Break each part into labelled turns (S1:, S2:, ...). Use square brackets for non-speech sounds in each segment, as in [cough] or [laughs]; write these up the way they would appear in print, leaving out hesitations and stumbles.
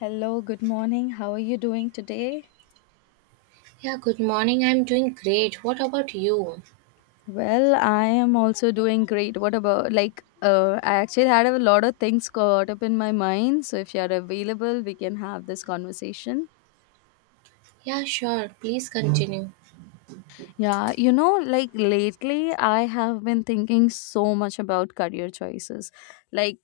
S1: Hello, good morning. How are you doing today?
S2: Yeah, good morning. I'm doing great. What about you?
S1: Well, I am also doing great. What about like I actually had a lot of things caught up in my mind, so if you're available, we can have this conversation.
S2: Yeah, sure. Please continue.
S1: Yeah, you know, like lately I have been thinking so much about career choices. Like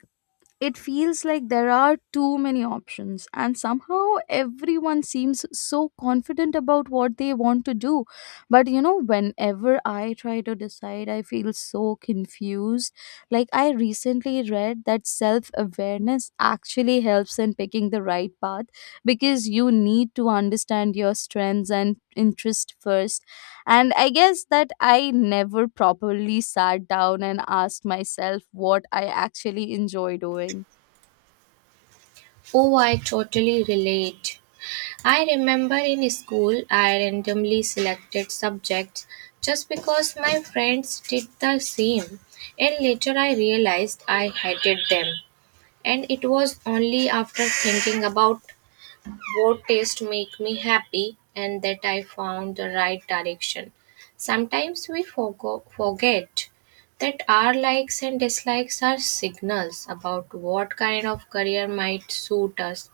S1: it feels like there are too many options and somehow everyone seems so confident about what they want to do, but you know whenever I try to decide I feel so confused. Like I recently read that self awareness actually helps in picking the right path, because you need to understand your strengths and interest first, and I guess that I never properly sat down and asked myself what I actually enjoy doing.
S2: Oh, I totally relate. I remember in school, I randomly selected subjects just because my friends did the same. And later I realized I hated them. And it was only after thinking about what tastes make me happy and that I found the right direction. Sometimes we forget that our likes and dislikes are signals about what kind of career might suit us.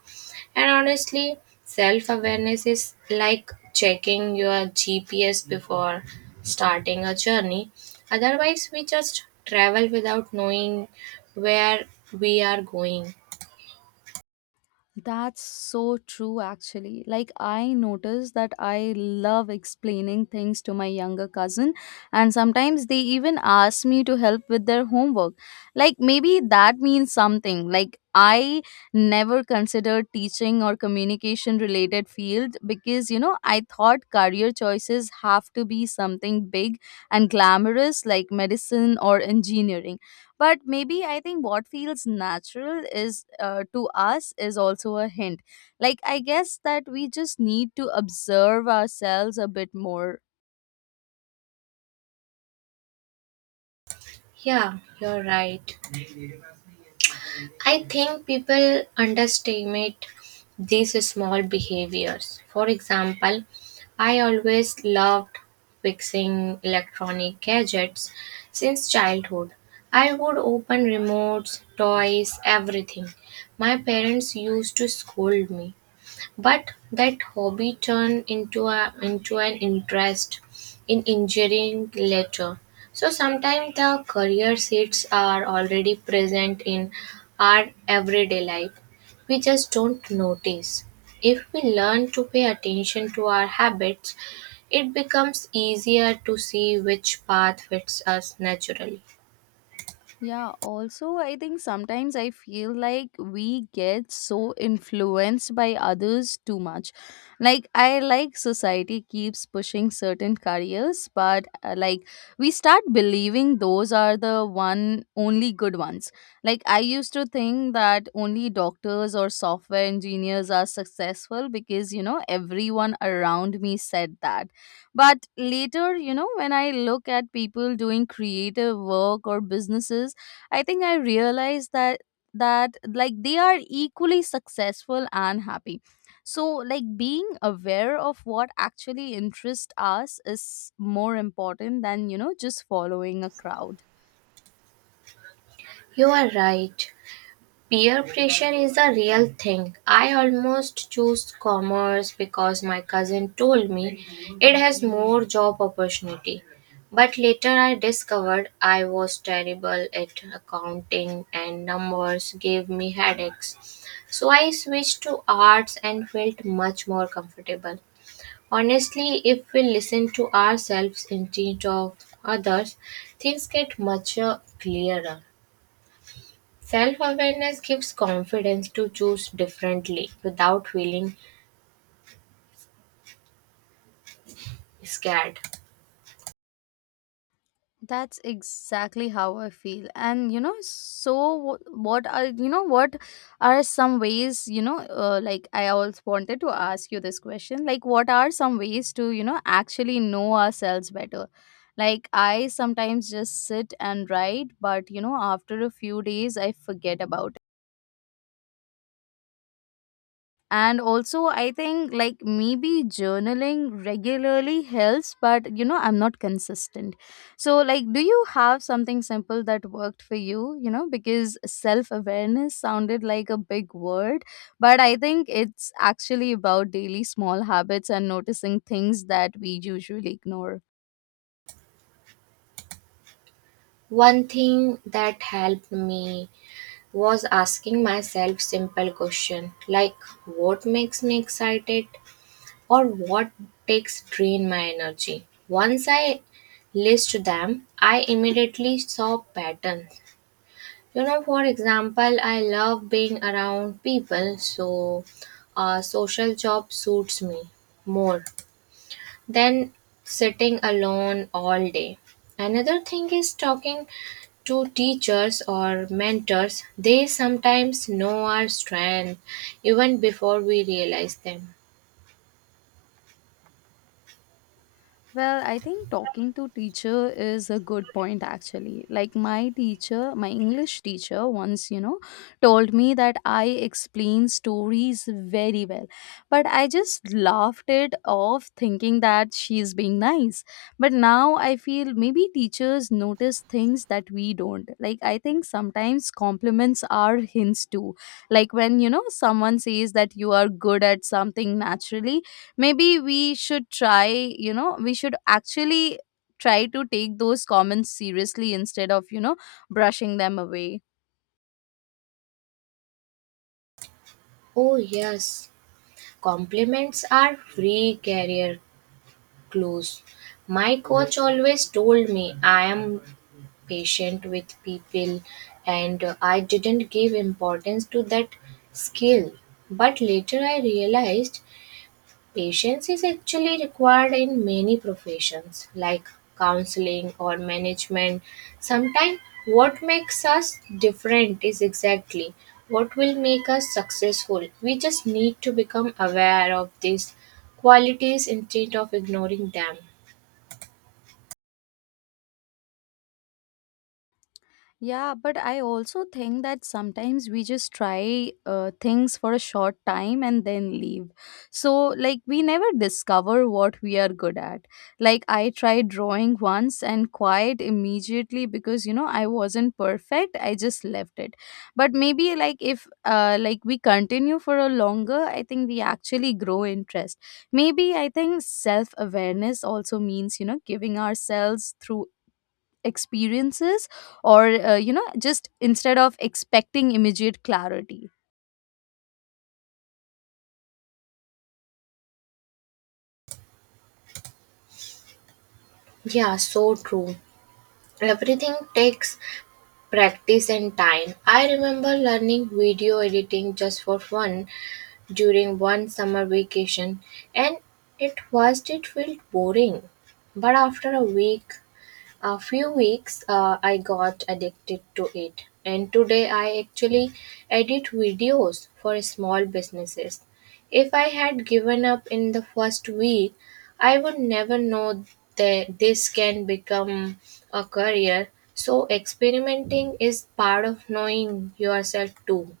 S2: And honestly, self awareness is like checking your GPS before starting a journey. Otherwise, we just travel without knowing where we are going.
S1: That's so true, actually. Like, I notice that I love explaining things to my younger cousin, and sometimes they even ask me to help with their homework. Like, maybe that means something. Like, I never considered teaching or communication related field because, you know, I thought career choices have to be something big and glamorous like medicine or engineering. But maybe I think what feels natural is to us is also a hint. Like I guess that we just need to observe ourselves a bit more.
S2: Yeah, you're right. I think people underestimate these small behaviors. For example, I always loved fixing electronic gadgets since childhood. I would open remotes, toys, everything. My parents used to scold me, but that hobby turned into an interest in engineering later. So sometimes the career seeds are already present in our everyday life. We just don't notice. If we learn to pay attention to our habits, it becomes easier to see which path fits us naturally.
S1: Yeah, also, I think sometimes I feel like we get so influenced by others too much. Like, I like society keeps pushing certain careers, but like we start believing those are the one only good ones. Like, I used to think that only doctors or software engineers are successful because you know everyone around me said that. But later, you know, when I look at people doing creative work or businesses, I think I realized that like they are equally successful and happy. So like being aware of what actually interests us is more important than you know just following a crowd.
S2: You are right. Peer pressure is a real thing. I almost chose commerce because my cousin told me it has more job opportunity. But later I discovered I was terrible at accounting, and numbers gave me headaches. So I switched to arts and felt much more comfortable. Honestly, if we listen to ourselves instead of others, things get much clearer. Self-awareness gives confidence to choose differently without feeling scared.
S1: That's exactly how I feel. And you know, so what are you know what are some ways you know like I always wanted to ask you this question. Like, what are some ways to you know actually know ourselves better? Like, I sometimes just sit and write, but you know, after a few days, I forget about it. And also I think like maybe journaling regularly helps, but you know I'm not consistent. So like do you have something simple that worked for you, you know, because self awareness sounded like a big word, but I think it's actually about daily small habits and noticing things that we usually ignore.
S2: One thing that helped me was asking myself simple questions like what makes me excited or what takes drain my energy. Once I list them, I immediately saw patterns. You know, for example, I love being around people, so a social job suits me more than sitting alone all day. Another thing is talking to teachers or mentors. They sometimes know our strength even before we realize them.
S1: Well, I think talking to teacher is a good point actually. Like my teacher, my English teacher once, you know, told me that I explain stories very well. But I just laughed it off thinking that she's being nice. But now I feel maybe teachers notice things that we don't. Like I think sometimes compliments are hints too. Like when, you know, someone says that you are good at something naturally, maybe we should try, you know, we should actually try to take those comments seriously instead of you know brushing them away.
S2: Oh, yes, compliments are free career clues. My coach always told me I am patient with people, and I didn't give importance to that skill. But later I realized patience is actually required in many professions like counseling or management. Sometimes, what makes us different is exactly what will make us successful. We just need to become aware of these qualities instead of ignoring them.
S1: Yeah, but I also think that sometimes we just try things for a short time and then leave. So, like, we never discover what we are good at. Like, I tried drawing once and quite immediately because, you know, I wasn't perfect. I just left it. But maybe, like, if, like, we continue for a longer, I think we actually grow interest. Maybe I think self awareness also means, you know, giving ourselves through experiences or you know just instead of expecting immediate clarity.
S2: Yeah, so true. Everything takes practice and time. I remember learning video editing just for fun during one summer vacation, and at first it felt boring, but after a few weeks I got addicted to it, and today I actually edit videos for small businesses. If I had given up in the first week, I would never know that this can become a career. So experimenting is part of knowing yourself too.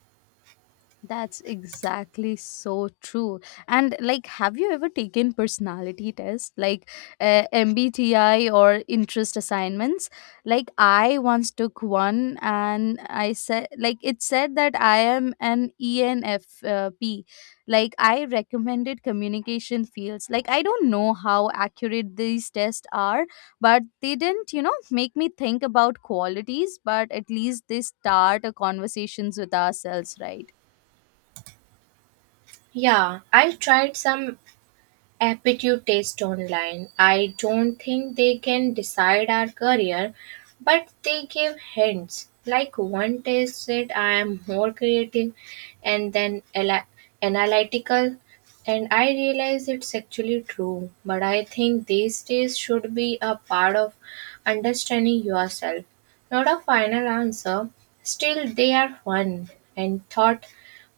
S1: That's exactly so true. And like, have you ever taken personality tests like MBTI or interest assignments? Like, I once took one, and I said, like, it said that I am an ENFP. Like, I recommended communication fields. Like, I don't know how accurate these tests are, but they didn't, you know, make me think about qualities. But at least they start a conversations with ourselves, right?
S2: Yeah, I tried some aptitude test online. I don't think they can decide our career, but they give hints. Like one test said, I am more creative and then analytical, and I realize it's actually true. But I think these tests should be a part of understanding yourself, not a final answer. Still, they are fun and thought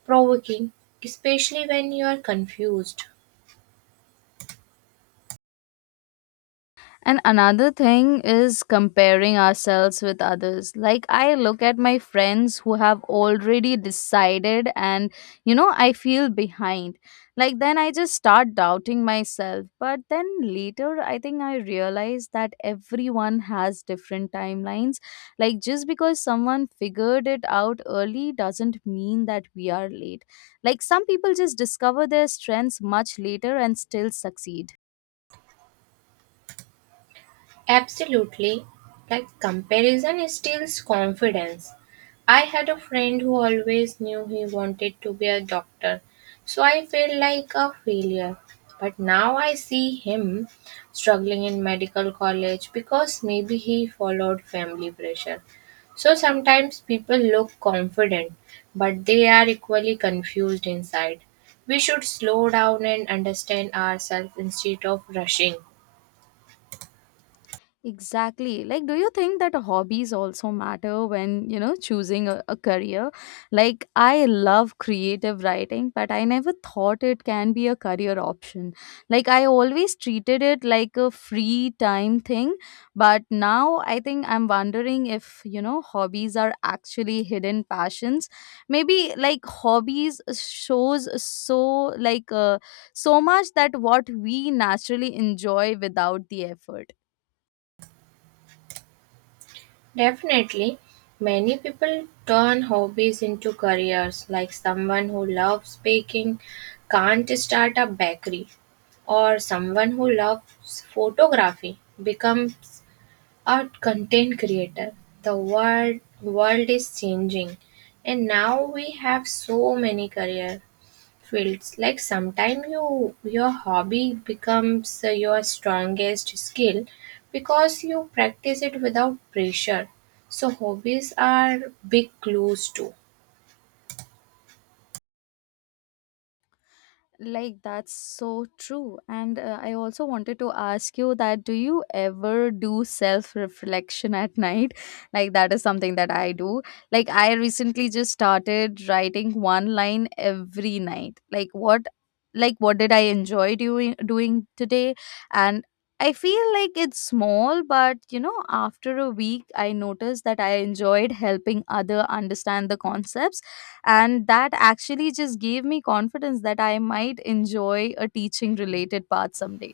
S2: provoking, especially when you are confused.
S1: And another thing is comparing ourselves with others. Like, I look at my friends who have already decided, and you know, I feel behind. Like, then I just start doubting myself. But then later, I think I realize that everyone has different timelines. Like, just because someone figured it out early doesn't mean that we are late. Like, some people just discover their strengths much later and still succeed.
S2: Absolutely. Like comparison steals confidence. I had a friend who always knew he wanted to be a doctor, so I felt like a failure. But now I see him struggling in medical college because maybe he followed family pressure. So sometimes people look confident, but they are equally confused inside. We should slow down and understand ourselves instead of rushing.
S1: Exactly. Like, do you think that hobbies also matter when, you know, choosing a career? Like, I love creative writing, but I never thought it can be a career option. Like, I always treated it like a free time thing, but now I think I'm wondering if, you know, hobbies are actually hidden passions. Maybe like hobbies shows so like so much that what we naturally enjoy without the effort.
S2: Definitely, many people turn hobbies into careers, like someone who loves baking can't start a bakery, or someone who loves photography becomes art content creator. The world is changing, and now we have so many career fields. Like sometimes you your hobby becomes your strongest skill because you practice it without pressure. So hobbies are big clues too.
S1: Like that's so true. And I also wanted to ask you that do you ever do self reflection at night? [laughs] Like that is something that I do. Like I recently just started writing one line every night. Like what did I enjoy doing today? And I feel like it's small, but you know, after a week, I noticed that I enjoyed helping other understand the concepts, and that actually just gave me confidence that I might enjoy a teaching related path someday.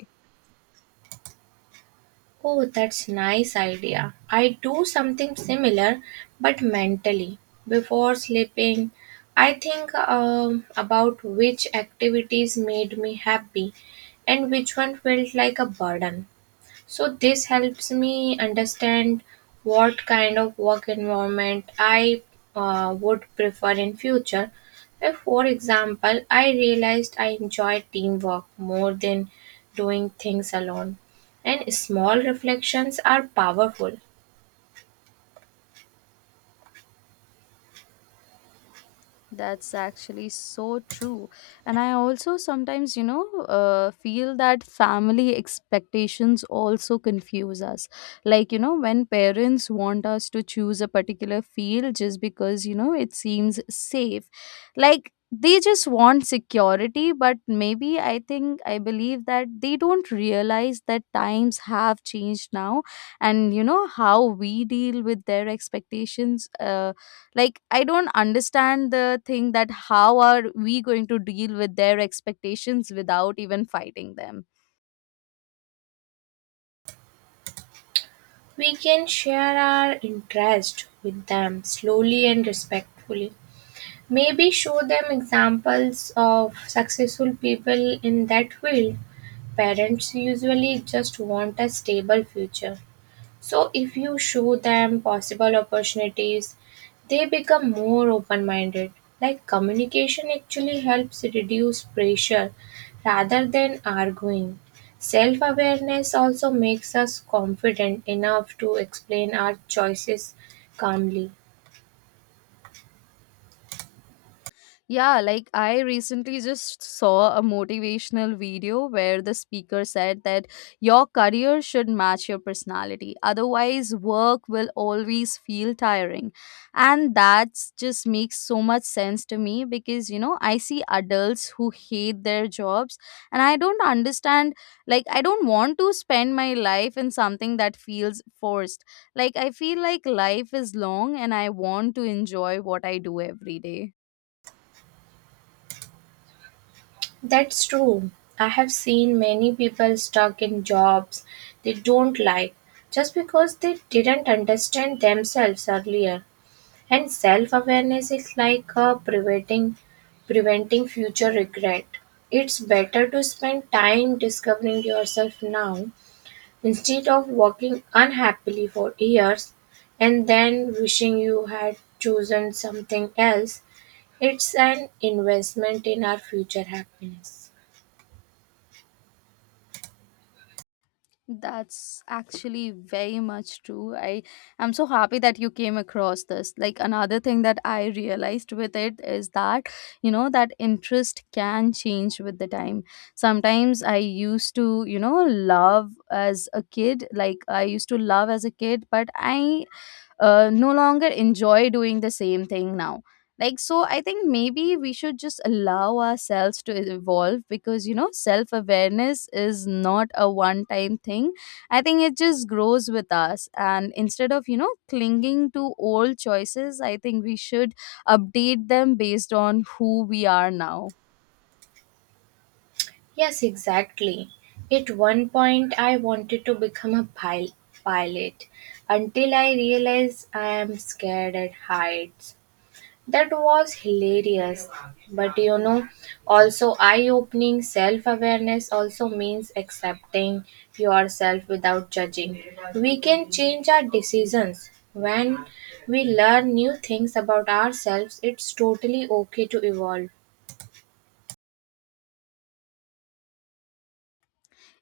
S2: Oh, that's nice idea. I do something similar, but mentally. Before sleeping, I think about which activities made me happy and which one felt like a burden. So this helps me understand what kind of work environment I would prefer in future. If, for example, I realized I enjoy teamwork more than doing things alone, and small reflections are powerful.
S1: That's actually so true. And I also sometimes, you know, feel that family expectations also confuse us. Like, you know, when parents want us to choose a particular field just because, you know, it seems safe, like they just want security, but maybe I think I believe that they don't realize that times have changed now, and, you know, how we deal with their expectations. Like I don't understand the thing that how are we going to deal with their expectations without even fighting them.
S2: We can share our interest with them slowly and respectfully. Maybe show them examples of successful people in that field. Parents usually just want a stable future. So, if you show them possible opportunities, they become more open minded. Like, communication actually helps reduce pressure rather than arguing. Self awareness also makes us confident enough to explain our choices calmly.
S1: Yeah, like I recently just saw a motivational video where the speaker said that your career should match your personality. Otherwise, work will always feel tiring. And that just makes so much sense to me because, you know, I see adults who hate their jobs and I don't understand. Like, I don't want to spend my life in something that feels forced. Like, I feel like life is long and I want to enjoy what I do every day.
S2: That's true. I have seen many people stuck in jobs they don't like just because they didn't understand themselves earlier. And self-awareness is like preventing future regret. It's better to spend time discovering yourself now instead of walking unhappily for years and then wishing you had chosen something else. It's an investment in our future happiness.
S1: That's actually very much true. I am so happy that you came across this. Like another thing that I realized with it is that, you know, that interest can change with the time. Sometimes I used to, you know, love as a kid, like I used to love as a kid, but I no longer enjoy doing the same thing now. Like so I think maybe we should just allow ourselves to evolve, because you know self awareness is not a one time thing. I think it just grows with us, and instead of you know clinging to old choices I think we should update them based on who we are now.
S2: Yes, exactly. At one point, I wanted to become a pilot until I realized I am scared at heights. That was hilarious, but you know, also eye opening. Self awareness also means accepting yourself without judging. We can change our decisions. When we learn new things about ourselves, it's totally okay to evolve.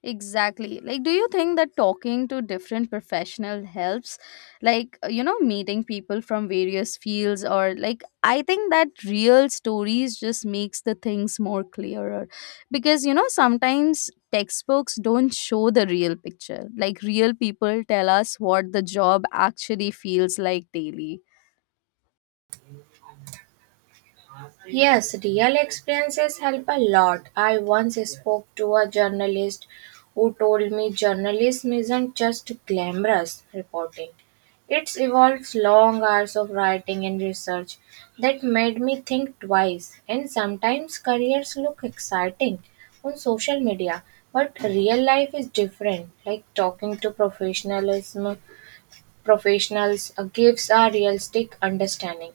S1: Exactly. Like, do you think that talking to different professional helps? Like, you know, meeting people from various fields, or like, I think that real stories just makes the things more clearer because, you know, sometimes textbooks don't show the real picture. Like, real people tell us what the job actually feels like daily.
S2: Yes, real experiences help a lot. I once spoke to a journalist who told me journalism isn't just glamorous reporting. It involves long hours of writing and research that made me think twice. And sometimes careers look exciting on social media, but real life is different. Like talking to professionals gives a realistic understanding.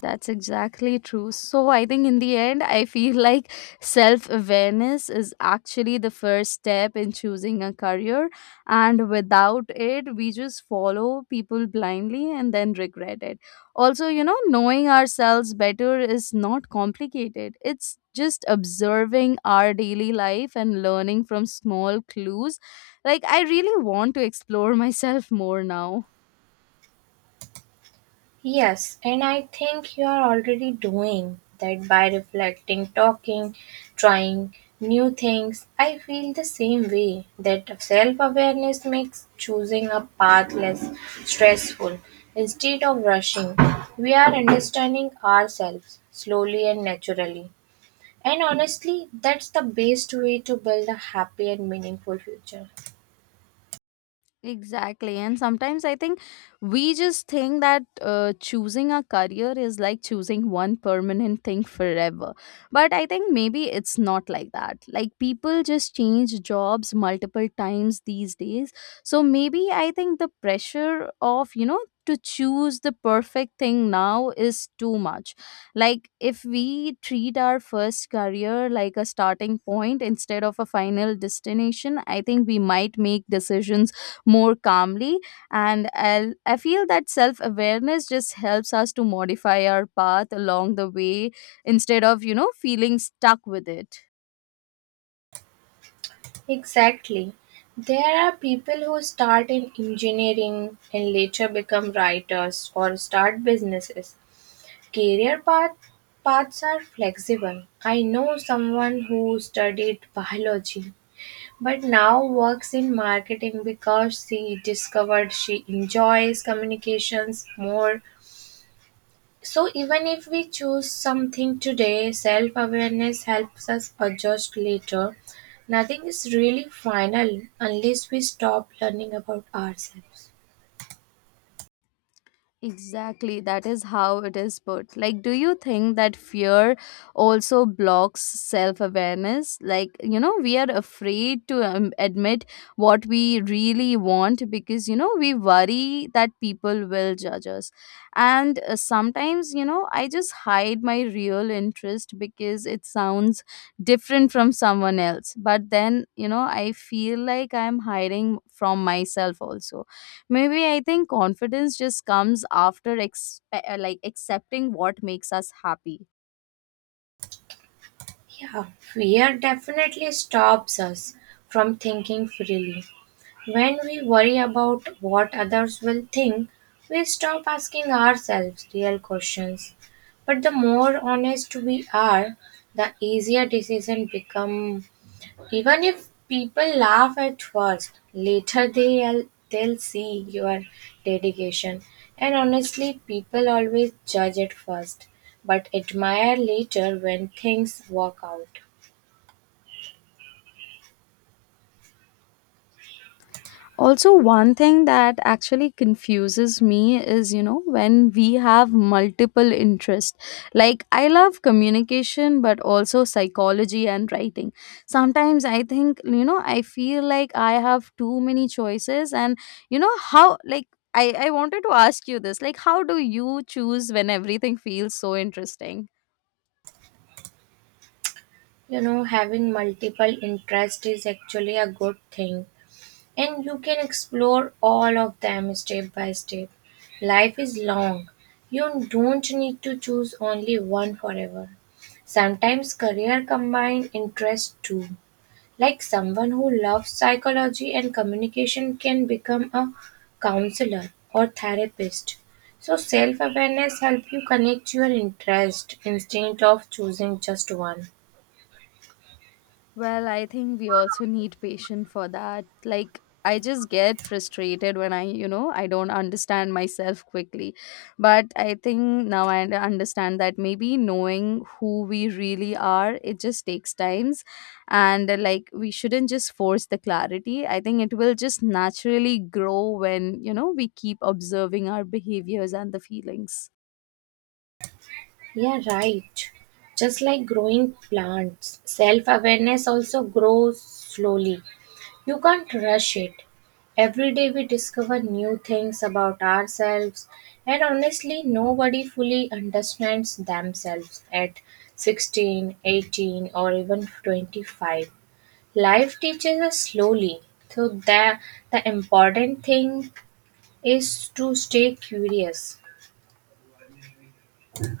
S1: That's exactly true. So, I think in the end, I feel [laughs] like self awareness is actually the first step in choosing a career. And without it, we just follow people blindly and then regret it. Also, you know, knowing ourselves better is not complicated, it's just observing our daily life and learning from small clues. Like, I really want to explore [laughs] myself more now.
S2: Yes, and I think you are already doing that by reflecting, talking, trying new things. I feel the same way that self awareness makes choosing a path less stressful. Instead of rushing, we are understanding ourselves slowly and naturally. And honestly, that's the best way to build a happy and meaningful future.
S1: Exactly. And sometimes I think we just think that choosing a career is like choosing one permanent thing forever. But I think maybe it's not like that. Like people just change jobs multiple times these days. So maybe I think the pressure of, you know, to choose the perfect thing now is too much. Like if we treat our first career like a starting point instead of a final destination, I think we might make decisions more calmly. And I feel that self awareness just helps us to modify our path along the way instead of, you know, feeling stuck with it.
S2: Exactly. There are people who start in engineering and later become writers or start businesses. Career path, paths are flexible. I know someone who studied biology but now works in marketing because she discovered she enjoys communications more. So, even if we choose something today, self awareness helps us adjust later. Nothing is really final unless we stop learning about ourselves.
S1: Exactly, that is how it is put. Like, do you think that fear also blocks self awareness? Like, you know, we are afraid to admit what we really want because, you know, we worry that people will judge us. And sometimes, you know, I just hide my real interest because it sounds different from someone else. But then, you know, I feel like I'm hiding from myself also. Maybe I think confidence just comes after like accepting what makes us happy.
S2: Yeah, fear definitely stops us from thinking freely. When we worry about what others will think, we stop asking ourselves real questions. But the more honest we are, the easier decisions become. Even if people laugh at first, later they'll see your dedication. And honestly, people always judge at first, but admire later when things work out.
S1: Also, one thing that actually confuses me is, you know, when we have multiple interests. Like, I love communication, but also psychology and writing. Sometimes I think, you know, I feel like I have too many choices, and, you know, how, like, I wanted to ask you this, like, how do you choose when everything feels so interesting?
S2: You know, having multiple interests is actually a good thing, and you can explore all of them step by step. Life is long. You don't need to choose only one forever. Sometimes career combine interests too. Like someone who loves psychology and communication can become a counselor or therapist. So self-awareness helps you connect your interest instead of choosing just one.
S1: Well, I think we also need patience for that. Like, I just get frustrated when I, you know, I don't understand myself quickly. But I think now I understand that maybe knowing who we really are, it just takes times. And like, we shouldn't just force the clarity. I think it will just naturally grow when, you know, we keep observing our behaviors and the feelings.
S2: Yeah, right. Just like growing plants, self awareness also grows slowly. You can't rush it. Every day we discover new things about ourselves, and honestly, nobody fully understands themselves at 16, 18, or even 25. Life teaches us slowly, so the important thing is to stay curious.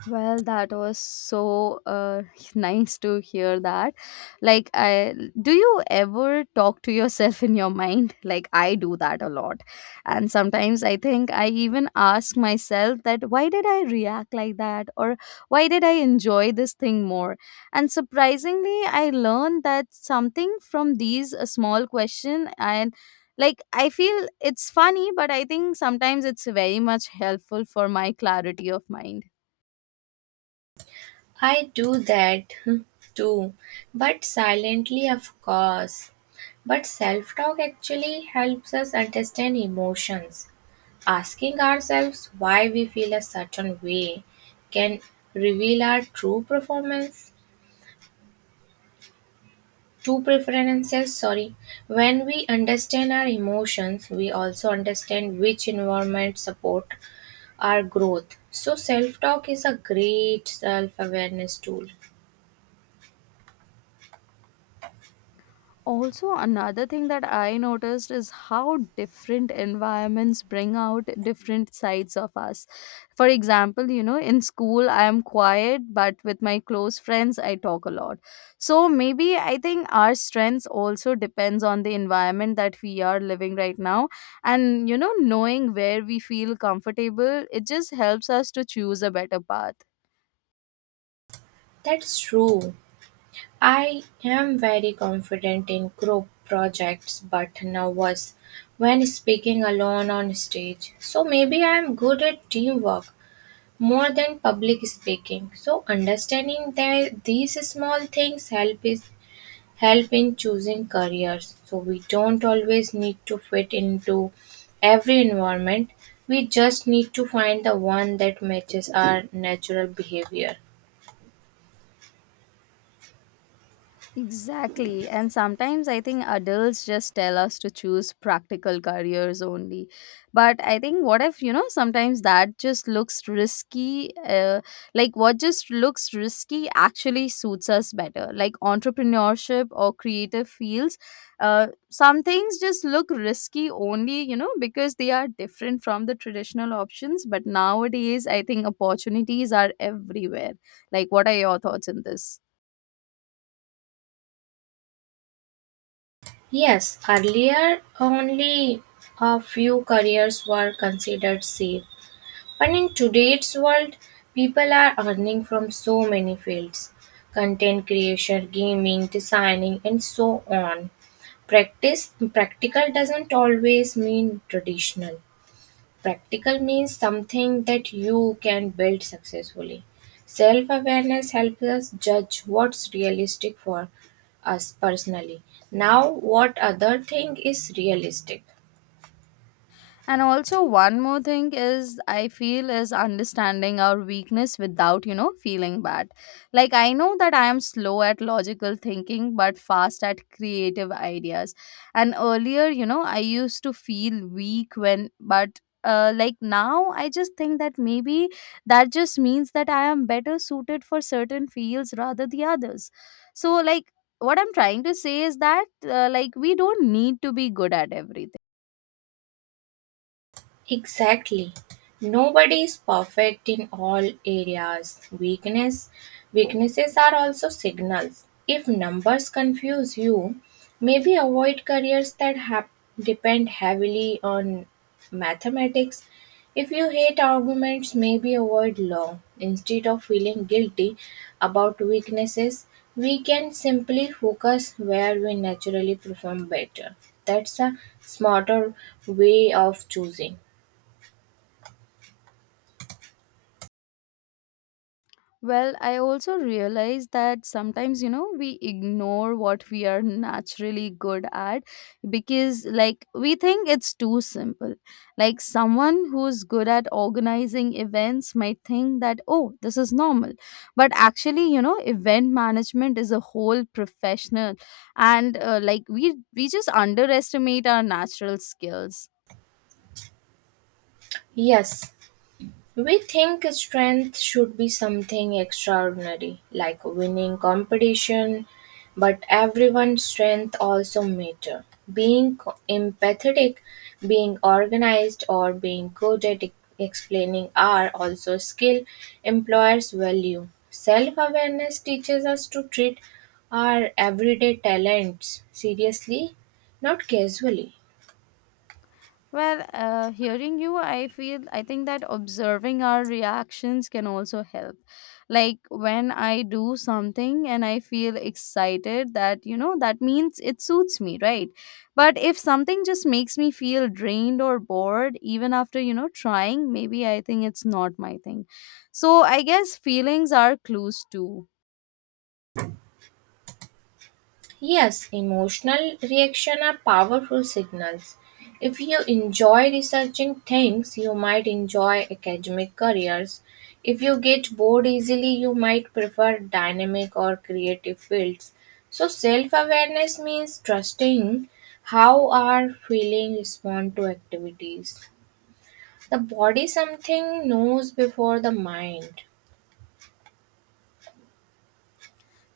S1: Well, that was so [laughs] nice to hear that. Like, I, do you ever talk to yourself in your mind? Like, I do that a lot, and sometimes I think I even ask myself that why did I react like that, or why did I enjoy this thing more? And surprisingly, I learned that something from these a small question and. Like, I feel it's funny, but I think sometimes it's very much helpful for my clarity of mind.
S2: I do that [laughs] too, but silently, of course. But self talk actually helps us understand emotions. Asking ourselves why we feel a certain way can reveal our true preferences, sorry. When we understand our emotions, we also understand which environment support our growth. So self-talk is a great self-awareness tool.
S1: Also, another thing that I noticed is how different environments bring out different sides of us. For example, you know, in school, I am quiet, but with my close friends, I talk a lot. So maybe I think our strengths also depends on the environment that we are living right now. And, you know, knowing where we feel comfortable, it just helps us to choose a better path.
S2: That's true. I am very confident in group projects but nervous when speaking alone on stage. So maybe I am good at teamwork more than public speaking. So understanding that these small things help in choosing careers. So we don't always need to fit into every environment. We just need to find the one that matches our natural behavior.
S1: Exactly. And sometimes I think adults just tell us to choose practical careers only. But I think what if, you know, sometimes that just looks risky. Like what just looks risky actually suits us better. Like entrepreneurship or creative fields. Some things just look risky only, you know, because they are different from the traditional options. But nowadays, I think opportunities are everywhere. Like, what are your thoughts on this?
S2: Yes, earlier only a few careers were considered safe. But in today's world, people are earning from so many fields: content creation, gaming, designing, and so on. Practice Practical doesn't always mean traditional. Practical means something that you can build successfully. Self awareness helps us judge what's realistic for us personally. Now, what other thing is realistic?
S1: And also one more thing is I feel is understanding our weakness without, you know, feeling bad. Like, I know that I am slow at logical thinking but fast at creative ideas. And earlier, you know, I used to feel weak when but like, now I just think that maybe that just means that I am better suited for certain fields rather the others. So, like, what I'm trying to say is that like, we don't need to be good at everything.
S2: Exactly. Nobody is perfect in all areas. Weaknesses are also signals. If numbers confuse you, maybe avoid careers that have depend heavily on mathematics. If you hate arguments, maybe avoid law. Instead of feeling guilty about weaknesses, we can simply focus where we naturally perform better. That's a smarter way of choosing.
S1: Well, I also realize that sometimes, you know, we ignore what we are naturally good at because, like, we think it's too simple. Like, someone who's good at organizing events might think that, oh, this is normal. But actually, you know, event management is a whole professional. And, like, we just underestimate our natural skills.
S2: Yes, we think strength should be something extraordinary, like winning competition, but everyone's strength also matter. Being empathetic, being organized, or being good at explaining are also skill employers value. Self-awareness teaches us to treat our everyday talents seriously, not casually.
S1: Well, hearing you, I feel I think that observing our reactions can also help. Like when I do something and I feel excited, that, you know, that means it suits me, right? But if something just makes me feel drained or bored, even after, you know, trying, maybe I think it's not my thing. So I guess feelings are clues too.
S2: Yes, emotional reaction are powerful signals. If you enjoy researching things, you might enjoy academic careers. If you get bored easily, you might prefer dynamic or creative fields. So, self awareness means trusting how our feelings respond to activities. The body something knows before the mind.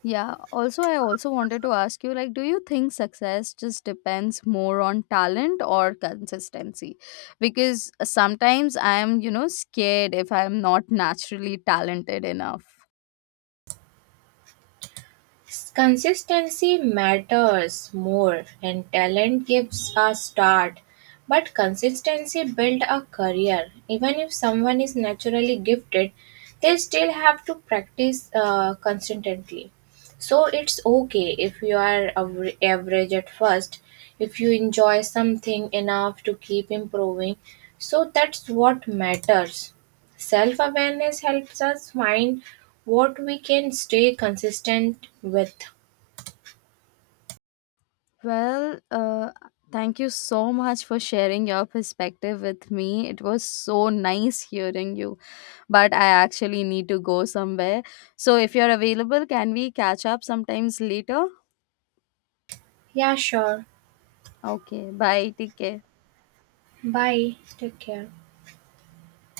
S1: Yeah, also I also wanted to ask you, like, do you think success just depends more on talent or consistency? Because sometimes I am, you know, scared if I am not naturally talented enough.
S2: Consistency matters more and talent gives a start, but consistency builds a career. Even if someone is naturally gifted, they still have to practice consistently. So it's okay if you are average at first, if you enjoy something enough to keep improving. So that's what matters. Self awareness helps us find what we can stay consistent with.
S1: Well, thank you so much for sharing your perspective with me. It was so nice hearing you, but I actually need to go somewhere. So if you're available, can we catch up sometimes later?
S2: Yeah, sure.
S1: Okay, bye. Take care.
S2: Bye. Take care.